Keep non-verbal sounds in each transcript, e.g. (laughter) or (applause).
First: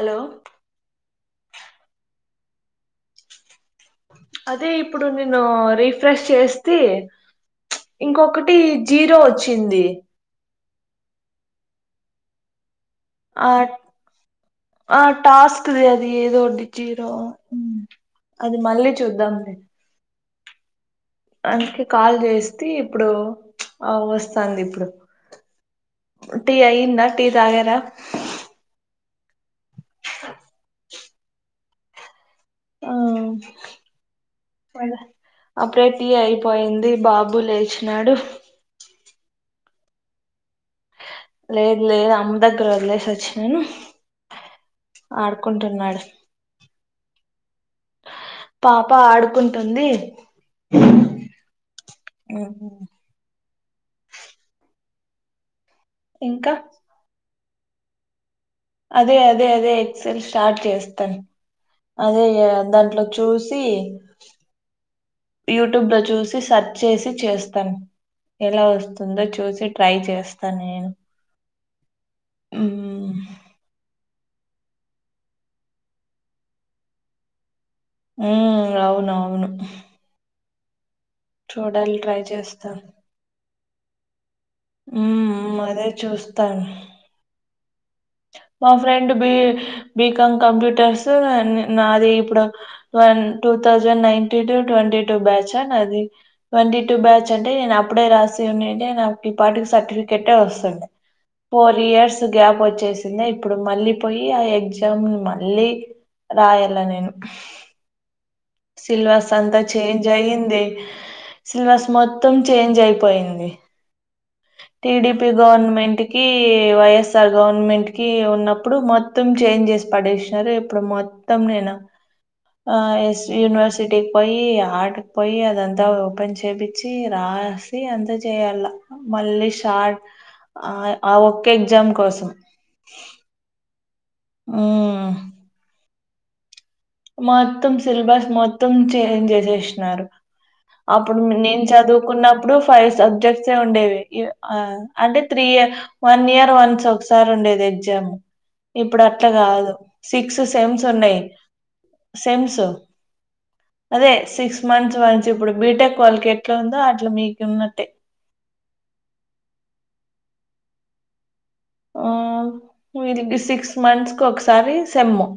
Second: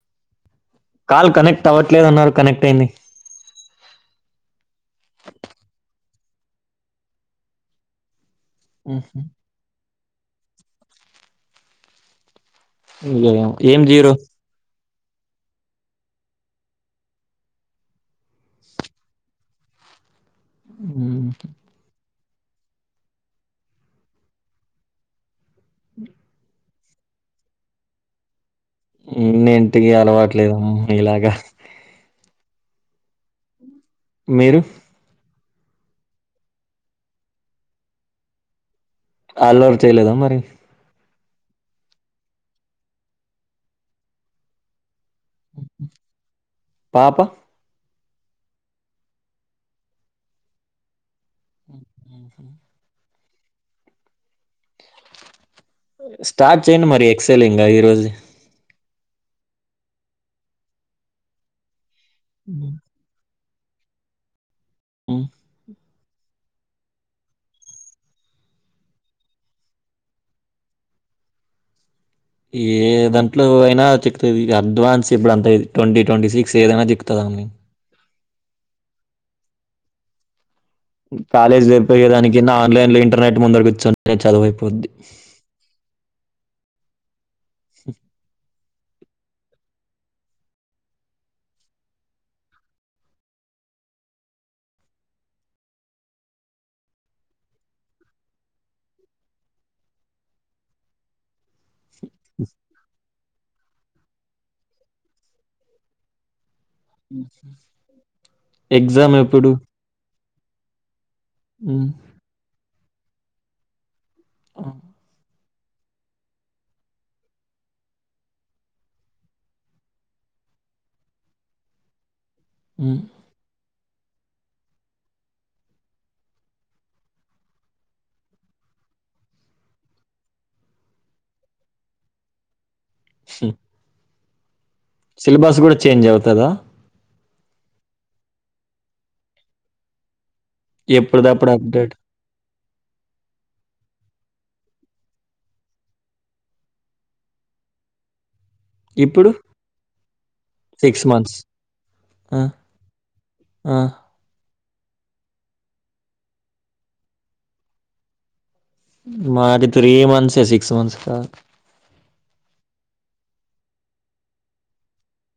Hello call connect అవ్వట్లేదు అన్నారు connect అయింది అదే ఇప్పుడు నేను రీఫ్రెష్ చేస్తె ఇంకొకటి జీరో వచ్చింది ఇగ ఏమో ఆ ఏం జీరో ఆ టాస్క్ది అది ఏదో ఒకటి జీరో హ్మ్ అది మళ్ళీ చూద్దాం లె ఉ అందుకే కాల్ జేస్తి ఇప్పుడు ఆ వస్తాంది ఇప్పుడు టీ అయిందా టీ తాగార ఎన్ని ఇంటికి అలవాట్లేదమ్మా ఇలాగా ఆ మీరు అప్పుడే టీ అయిపోయింది బాబు లేచినాడు ఆలోర్ చేయలేదా మరి లేదు లేదు అమ్మ దగ్గర వదిలేస్ వచ్చినాను ఆడుకుంటున్నాడు పాప పాప ఆడుకుంటుంది ఉహుహ్ ఇంకా స్టార్ట్ చేయండి మరి ఎక్సెలింగ్ ఈ రోజు అదే అదే అదే ఎక్సెల్ స్టార్ట్ చేస్తాన్ అదే ఇగా దాంట్లో చూస్ సి యూట్యూబ్లా జూస్ చూ సర్చ్ చేసి చేస్తాను ఎలా వస్తుందో చూసి ట్రై చేస్తాను నేను ఏ మ్మ్. దాంట్లో అయినా చెక్ తది అడ్వాన్స్ ఇప్పుడంతా ఇది ట్వంటీ ట్వంటీ సిక్స్ ఏదైనా దికుతదా ఆమ్ ఉహ్ అవున్ అవును కాలేజ్ చూడాలి జరిపోయే ట్రై దాని కన్న చేస్తాను ఆలైన్ లో ఇంటర్నెట్ ముందరకిచ్చ చదువై ఉహ్మ్ అదే చూస్తాను స మా ఫ్రెండ్ బి బీకాం కంప్యూటర్స్ నాది ఇప్పుడు one two thousand ninety two twenty two batch నాది. ట్వంటీ టూ బ్యాచ్ అంటే నేను అప్పుడే రాసి ఉండి ఉంటే నాకు ఈ పాటికి సర్టిఫికేటే వసుండే ఫోర్ ఇయర్స్ గ్యాప్ వచ్చేస్ నే ఇప్పుడు మళ్ళీ పోయి ఆ ఎగ్జామ్ మళ్ళీ రాయాలనే ఎగ్జామ్ సిల్వార్స్ ఎప్పుడు అంతా చ్ చేంజ్ అయింది, సిలబస్ మొత్తం చేంజ్ అయిపోయింది. ఆ టిడిపి గవర్నమెంట్ కి వైఎస్ఆర్ గవర్నమెంట్ కి ఉన్నప్పుడు మొత్ త్తం చేంజ్ చేస్ పడేచినారు ఇప్పుడు మొత్తం నేను ఆ ఎస్ యూనివర్సిటీకి పోయి ఆర్టకి పోయి అదంతా ఓపెన్ చేపించి రాస్ ది అంత చేయాలా మళ్ళీ షార్ట్ ఆ ఒక్క ఎగ్జామ్ కోసం సుహామ్ ఉహుహ్ సిలబస్ గూడా చేంజ్ అవుతదా మొత్తం సిలబస్ మొత్తం చేంజ్ జేశిన్నారు. అప్పుడుమ్ ఎప్పుడుదప్పుడు నీన్ అప్డేట్ చదువుకున్నప్ అప్పుడు ఫైవ్ సబ్జెక్ట్స్ ఉండేవి ఇవ్ ఆ అంటే త్రీ ఇ వన్ ఇయర్ వన్స్ ఒకసారి ఉండేది ఎగ్జాము. ఇప్పుడు అట్లా గాదు సిక్స్ సేమ్స్ సిక్స్ ఉన్నాయ్. మంత్స్ ఆ, సేమ్సు ఆ, అదే సిక్స్ మంచి మంచి ఇప్పుడు బీటెక్ వాళ్ళకి ఎట్లా ఉందో అట్లా మీకు ఉన్నట్టే. ఉహ్ మాది త్రీ మంత్స్ ఏ సిక్స్ మంత్స్ కాద్ ఆ వీధిక్ సిక్స్ మంత్స్కి ఒకసారి సేము.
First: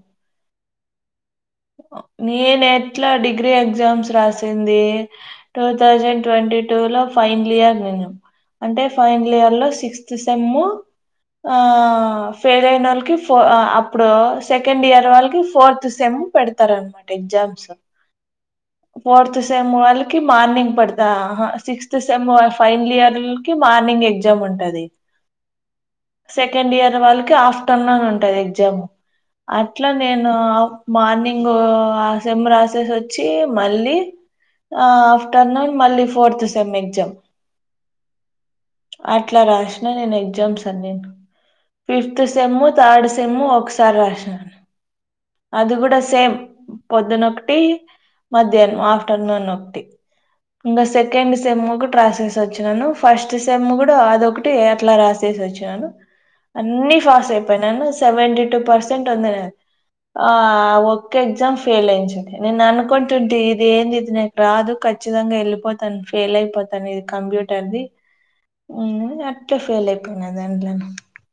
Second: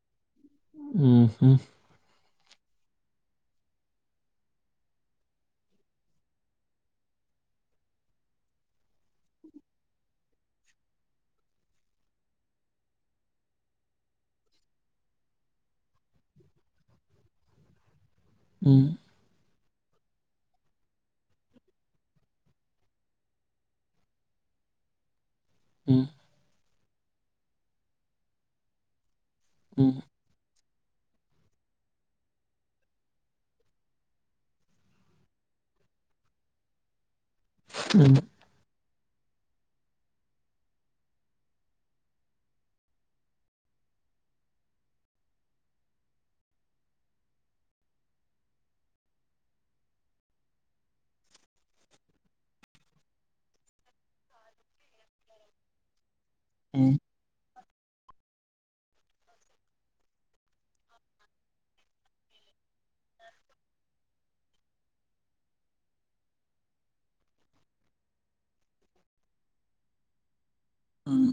ఉహుహ్ హో నేను ఎట్లా డిగ్రీ ఎగ్జామ్స్ రాసింది. టూ తౌజండ్ ట్వంటీ టూ లో ఫైనల్ ఇయర్ నీను. అంటే ఫైనల్ ఇయర్లో సిక్స్త్ సెమ్ ఆ ఫెయిల్ అయిన వోళ్ళకి ఫ అప్పుడు సెకండ్ ఇయర్ వోళ్ళకి ఫోర్త్ సెమ్ పెడతారన్నమాట ఎగ్జామ్స్ హ్మ్ ఫోర్త్ సెమ్ వోళ్ళకి మార్నింగ్ పడద సిక్స్త్ సెమ్ వాల్ ఫైనల్ ఇయరు కి మార్నింగ్ ఎగ్జామ్ ఉంటది హ్మ్ సెకండ్ ఇయర్ వాళ్ళకి ఆఫ్టర్నూన్ ఉంటది ఎగ్జామ్ అట్లా ఉమ్, నేను మార్నింగు ఆ సెమ్ రాసేసి వచ్చి మళ్ళీ ఆ ఆఫ్టర్నూన్ మళ్ళీ ఫోర్త్ సెమ్ ఎగ్జామ్ రెండు అట్లా రాసిన నేను ఎగ్జామ్స్ అన్నీను ఫిఫ్త్ సెమ్ థర్డ్ సెమ్ ఒకసారి రాసిన అది కూడా సేమ్ పొద్దునొకటి మధ్యాహ్నం ఆఫ్టర్నూన్ ఒకటి ఇంకా సెకండ్ సెమ్ ఒకట్రాసేసి వచ్చినాను ఫస్ట్ సెమ్ కూడా అదొకట్ టే అట్లా రాసేసి వచ్చాను ఉమ్, అన్ని ఫాస్ అయిపోయినాను సెవెంటీ టూ పర్సెంట్ ఉందినాద్ ఆ ఒక్క ఎగ్జామ్ ఫెయిల్ ఎయించింది నేను అనుకుంటుంటి ఇది ఏంది ఇది నే రాదు ఖచ్చితంగా వెళ్ళిపోతాను ఫెయిల్ అయిపోతాను ఇది కంప్యూటర్ది నేను అట్ల ఫెయిల్ అయిపోయిన దంట్లోని ఉమ్,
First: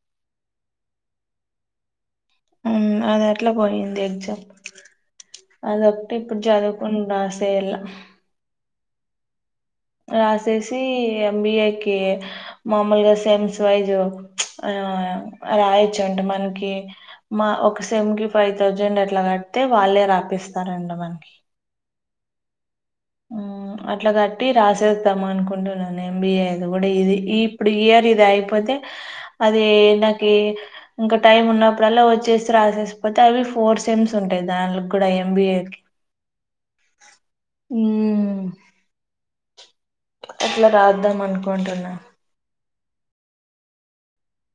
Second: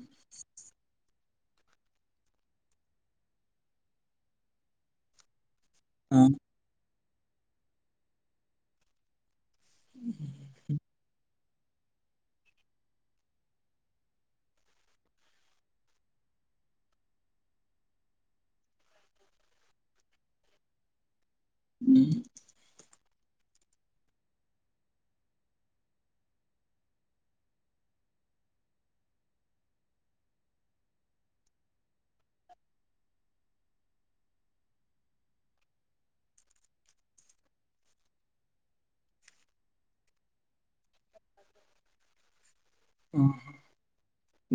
అది ఎట్లా పోయింది ఎగ్జామ్ అదొక్కటి ఆ, ఇప్పుడు చదువు ఉందాసేళ్ళ రాసేసి ఎంబిఏకి మామూలుగా సేమ్స్ వైజు ఆ రాయొచ్చంట మనకి మా ఒక సెమ్కి ఫైవ్ థౌజండ్ అట్లా కడితే వాళ్ళే రాపిస్తారండి మనకి ఉమ్, మ్ అట్లా కట్టి రాసేద్దాం అనుకుంటున్నాను ఎంబీఏ అది కూడా ఇది ఇప్పుడు ఇయర్ ఇది అయిపోతే అదే నాకి ఇంకా టైమ్ ఉన్నప్పుడల్లా వచ్చేసి రాసేసిపోతే అవి ఫోర్ సెమ్స్ ఉంటాయి దాని కూడా ఎంబీఏకి మ్ అట్లా రాద్దాం అనుకుంటున్నా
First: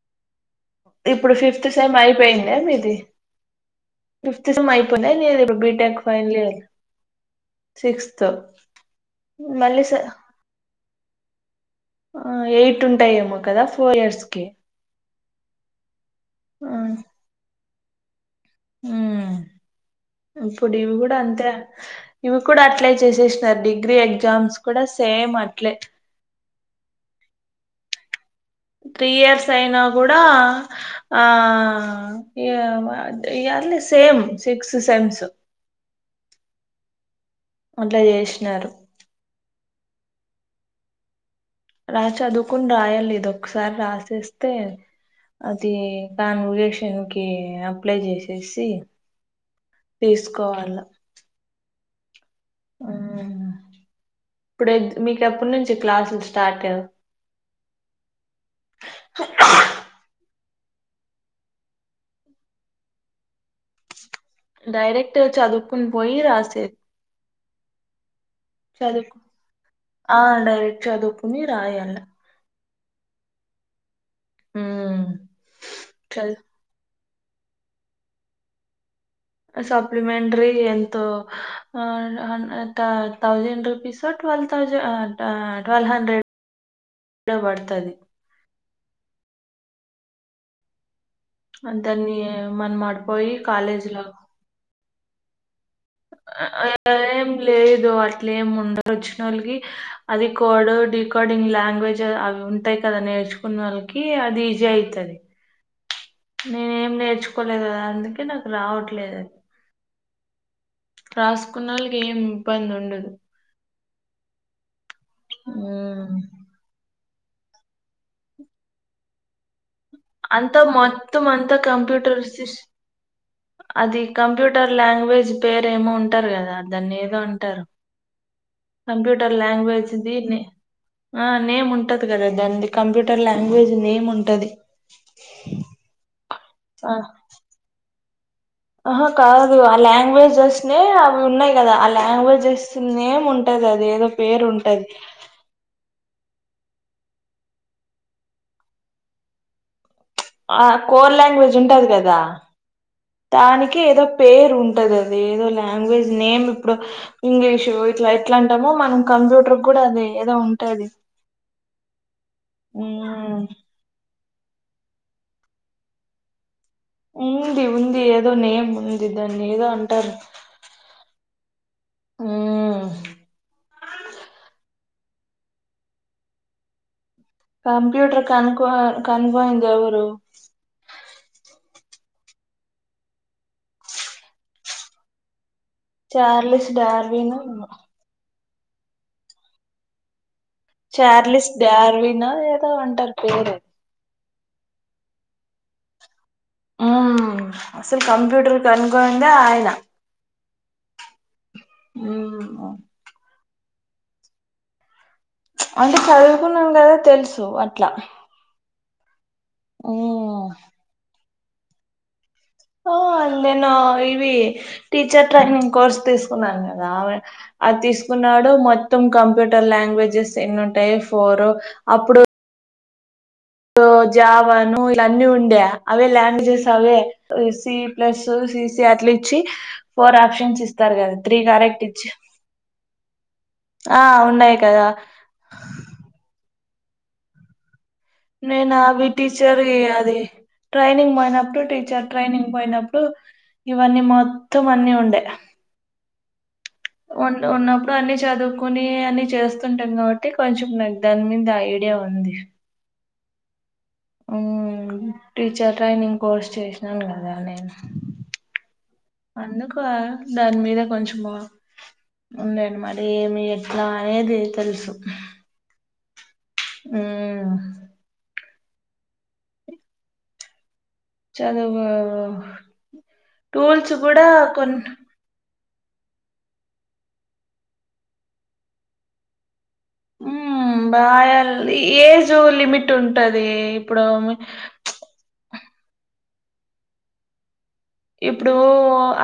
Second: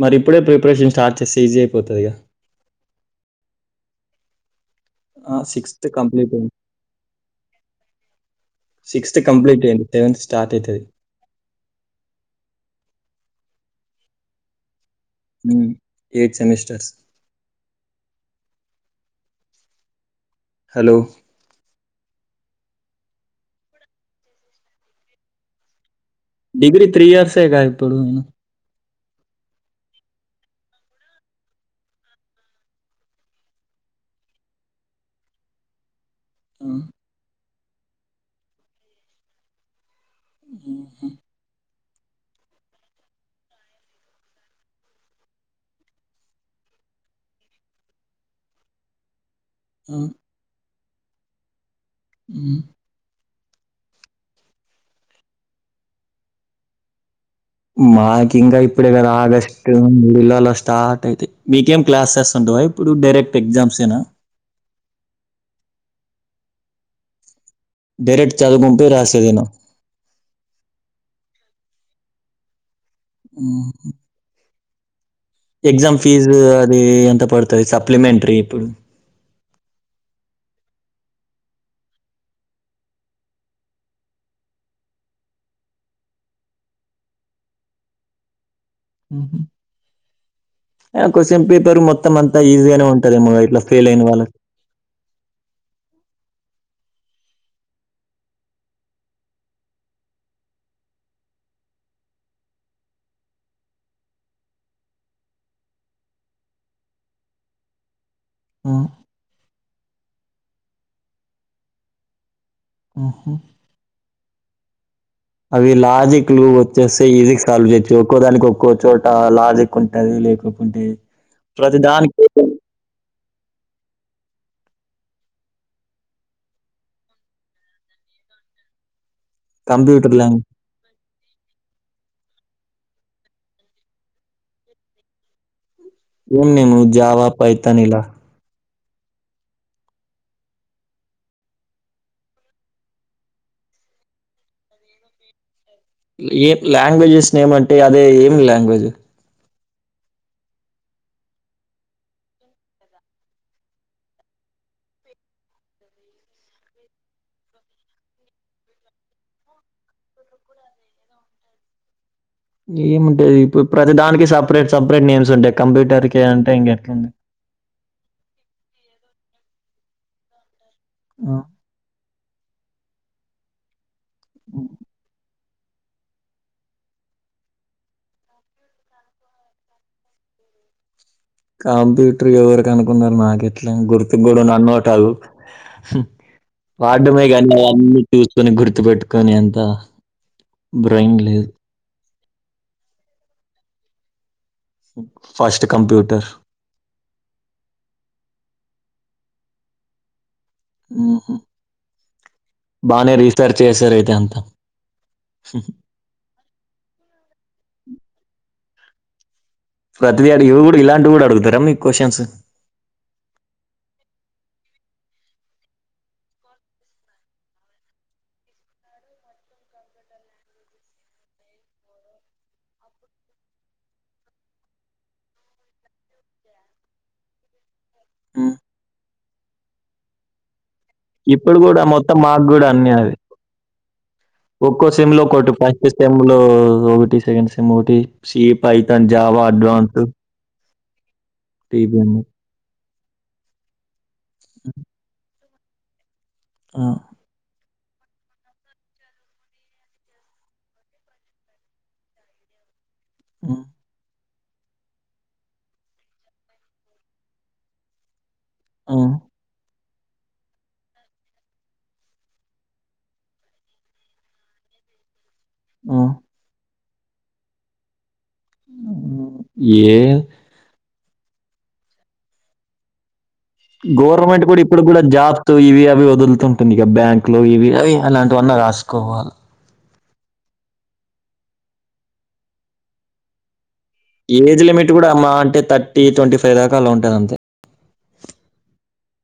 మరి ఇప్పుడే ప్రిపరేషన్ స్టార్ట్ చేస్తే ఈజీ అయిపోతదిగా ఏమ్ది ఫిఫ్త్ సెమ్ అయిపోయినయ్ నేను ఇప్పుడు సిక్స్త్ బిటెక్ కంప్లీట్ ఫైనల్ అయింది ఇయరు సిక్స్త్ సిక్స్త్ కంప్లీట్ మళ్ళీ అయింది సె సెవెంత్ స్టార్ట్ అయితది ఆ ఎయిట్ ఉంటాయేమో కదా ఫోర్ ఇయర్స్కి మ్ ఎయిట్ ఆ, సెమిస్టర్స్ ఉమ్ ఇప్పుడు ఇవి హలో కూడా అంతే ఇవి కూడా అట్లే చేసేసినారు డిగ్రీ ఎగ్జామ్స్ కూడా సేమ్ అట్లే డిగ్రీ త్రీ ఇయర్సేగా ఇప్పుడు త్రీ ఇయర్స్ అయినా కూడా ఆ యామంటే ఈ అన్ని సేమ్ సిక్స్ సెమ్స్ ఆ, అట్ల చేసినారు మ్ హు రా చదువుకొన్ రాయాలి ఇదొక్కసారి రాసేస్తే. అదీ కాను రిజక్షన్ కీ అప్లై చేశేశీ. ఆ, తీసుకోవాల ఉ ఆ ఇప్పుడు మీకు ఎప్పటి నుంచి క్లాసులు స్టార్టు. మాక్ ఇంకా ఇప్పుడే కాదు ఆగస్ట్. టు మూడు నెలలా స్టార్ట్ అయితయి మీకేం క్లాసెస్ ఉండవా ఇప్పుడు డైరెక్ట్ ఎగ్జామ్సేనా. డైరెక్ట చదువుకొని పోయి రాసేద్ డైరెక్ట్ చదువుకొని పోయి చదువుకు రాసేదేనా. ఆ డైరెక్ట్ చదువుకుని రాయాల ఆహ ఊ ఎగ్జామ్ ఫీజూ అదీ ఎంత పడుతది సప్లిమెంటరీ ఇప్పుడు. సప్లిమెంట్రీ ఎంతో ఆ హం థ thousand rupees. So twelve thousand ఆ టా ట్వల్వ్ హండ్రెడ్ (inaudible) పడుతది ఊహు ఆ క్వశ్చన్ పేపరు మొత్తం దాన్ని అంతా మనం ఈజీగానే అటు పోయి ఉంటదేమో ఇట్ల ఫెయిల్ కాలేజీలో అయిన వాళ్ళక్. అ (inaudible) ఏం లేదు అట్లే ఏమి ఉండదు వచ్చినోళ్ళకి. అది కోడు డీ కోడింగ్ లాంగ్వేజ్ అవి ఉంటాయి కదా నేర్చుకున్నోళ్ళకీ అది ఈజీ అయితది. నేన్ ఏం నేర్చుకోలేదు గదా అందుకే నాకు ఆ రావట్లేదు అది. రాసుకున్నోళ్ళకి ఏం ఇబ్బంది ఉండదు. ఆహా అవి ఉమ్ లాజిక్ లు వచ్చేస్తే ఈజిగ్ సాల్వ్ చేయచ్చు ఒక్కో దానికి ఒక్కో చోటా లాజిక్. కుంటది లేకకుంటే ప్రతిదానిక్ తిష్ అది కంప్యూటర్ లాంగ్వేజ్ పేరేమో ఉంటరు కదా దాన్ని ఏదో అంటరు. కంప్యూటర్ లాంగ్వేజ్ కంప్యూటర్ దీనె లాంగ్వేజ్ ఆ నేమ్ ఉంటది గదా దాన్ది కంప్యూటర్ లాంగ్వేజ్ నేమ్ ఉంటది. ఏం నేము ఆ జావా, పైతాన్ ఇలా ఆహా కాదు ఆ లాంగ్వేజెస్నే అవి ఉన్నాయి కదా ఆ లాంగ్వేజెస్నేమ్ ఉంటది అది ఏదో. పేరు ఉంటది ఏ లాంగ్వేజెస్ నేమంటే అదే ఏమి లాంగ్వేజు. ఆ కోర్ లాంగ్వేజ్ ఉంటది గదా దానికి ఏదో పేరు ఉంటది అది ఏదో లాంగ్వేజ్ నేమ్ ఇప్పుడు. ఇంగ్లీషు ఇట్లా ఎట్లా అంటామో మనం కంప్యూటర్ కూడా అది ఏదో ఉంటది. ఏముంటది మ్ ఇప్పుడు ప్రతి దానికి సపరేట్ సపరేట్ నేమ్స్ ఉంటాయి కంప్యూటర్ కి అంటే ఇంకెట్లుంది. ఉంది ఉంది ఏదో నేమ్ ఉంది దాన్ని ఏదో అంటారు. ఆ ఊహ్ అ కంప్యూటర్ కనుకో కనుకొనిందెవరు కంప్యూటర్ ఎవరు కనుకున్నారు నాకెట్లా గుర్తుం గూడా అన్నోటాదు. హు చార్లిస్ వాడ్డమే డార్విన్ గాని అవన్నీ చూసుకొని గుర్తు పెట్టుకునే అంతా. చార్లిస్ డార్వినో ఏదో అంటారు పేరు. ఫస్ట్ కంప్యూటర్ ఊ అసలు కంప్యూటర్ కనుగొనిందే ఆయనా. మ్మ్. ఉమ్ బాగానే రీసెర్ చేశారు అయితే అంతా అంటే చదువుకున్నాం కదా తెలుసు అట్లా ప్రతివి మ్ అడిగి వి ఇవీ కూడా ఇలాంటి కూడా అడుగుతారా మీ క్వశ్చన్స్ ఆ నేను ఇవి టీచర్ ట్రైనింగ్ కోర్స్ తీసుకున్నాను కదా అది తీసుకున్నాడు మొత్తం కంప్యూటర్ లాంగ్వేజెస్ ఎన్ని ఉంటాయి ఫోర్ అప్పుడు అప్పుడు జావాను ఇలాన్నీ ఉండే అవే ల్యాండ్ చేస అవే సి ప్లస్ సిసి అట్ల ఇచ్చి ఫోర్ ఆప్షన్స్ ఇస్త ఇప్పుడు కూడా మొత్తం మాకు కూడా అన్ని అవి ఆ ఉన్నాయి ఒక్కో కదా ఏ సెమ్ లో ఒకోటి ఫస్ట్ సెమ్ లో ఒకటి సెకండ్ సెమ్ ఒకటి సి నేను అవి పైథాన్ జావా టీచరీ అడ్వాన్స్ అది ట్రైనింగ్ పోయినప్పుడు టీచర్ టీబీఎం ట్రైనింగ్ పోయినప్పుడు ఇవన్నీ మొత్తం అన్నీ ఉండే ఆ ఉన్ ఉన్నప్పుడు అన్ని చదువుకుని అన్ని చేస్తుంటాం కాబట్టి కొంచెం నాకు దాని మీద ఐడియా ఉంది ఆ ఉమ్ టీచర్ ట్రైనింగ్ కోర్స్ చేసినాను కదా నేను అందుకు దాని మీద కొంచం ఉందనామాట ఏమి ఎట్లా అనేది తెలుసు ఆ ఉమ్ ఏ చదువు టూల్స్ గవర్నమెంట్ కూడా కొన్ ఇప్పుడు కూడా జాబ్ తో ఇవి అవి వదులుతుంటుంది ఇ బ్యాంక్ లో ఇవి అవి అలాంటివన్నా రాసుకోవాలి ఉ బాయ ఏజ్ లిమిట్ ఉంటది ఇప్పుడు ఏజ్ లిమిట్ కూడా మా అయితే థర్టీ ట్వంటీ ఫైవ్ దాకా అల ఉంటుంది అంతే ఇప్పుడు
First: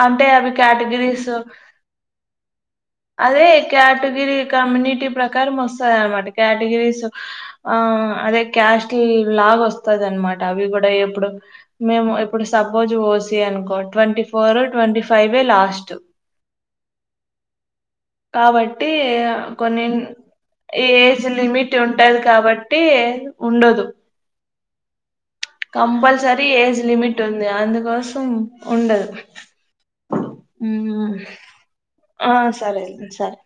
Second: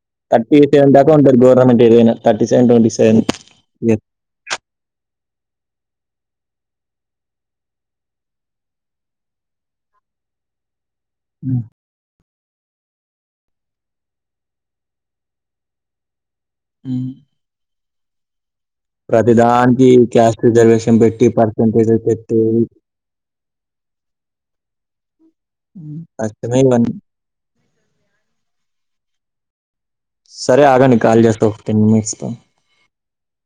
అంటే అవి థటీ సెవెన్ దాకా కేటగిరీస్ ఉంటారు గవర్మెంట్ ఏదైన థర్టీ సెన్ ట్ంటీస్ అదే కేటగిరీ, కమ్యూనిటీ ప్రకారం వస్తది అనమాట కేటగిరీస్ ఆ అదే క్యాస్ట్ లాగ వస్తది అనమాట అవి కూడా ఎప్పుడు మేము ఇప్పుడు సపోజ్ ఓసి అనుకో twenty four twenty five last హ్మ్ కాబట్టి కొన్ని దానికి క్యాస్ట్ ఈ రిజర్వేషన్ పెట్టి ఏజ్ లిమిట్ పర్సంటేజ్ ఉంటది పెట్టి కాబట్టి ఉండదు కంపల్సరీ కష్టమే ఏజ్ ఇవన్నీ లిమిట్ ఉంది అందుకోసం ఉండదు సరే ఆగాండి ఉమ్ కాల్ చేస్తా ఒక టెన్ మినిట్స్ తో ఆ సరే అండి సరే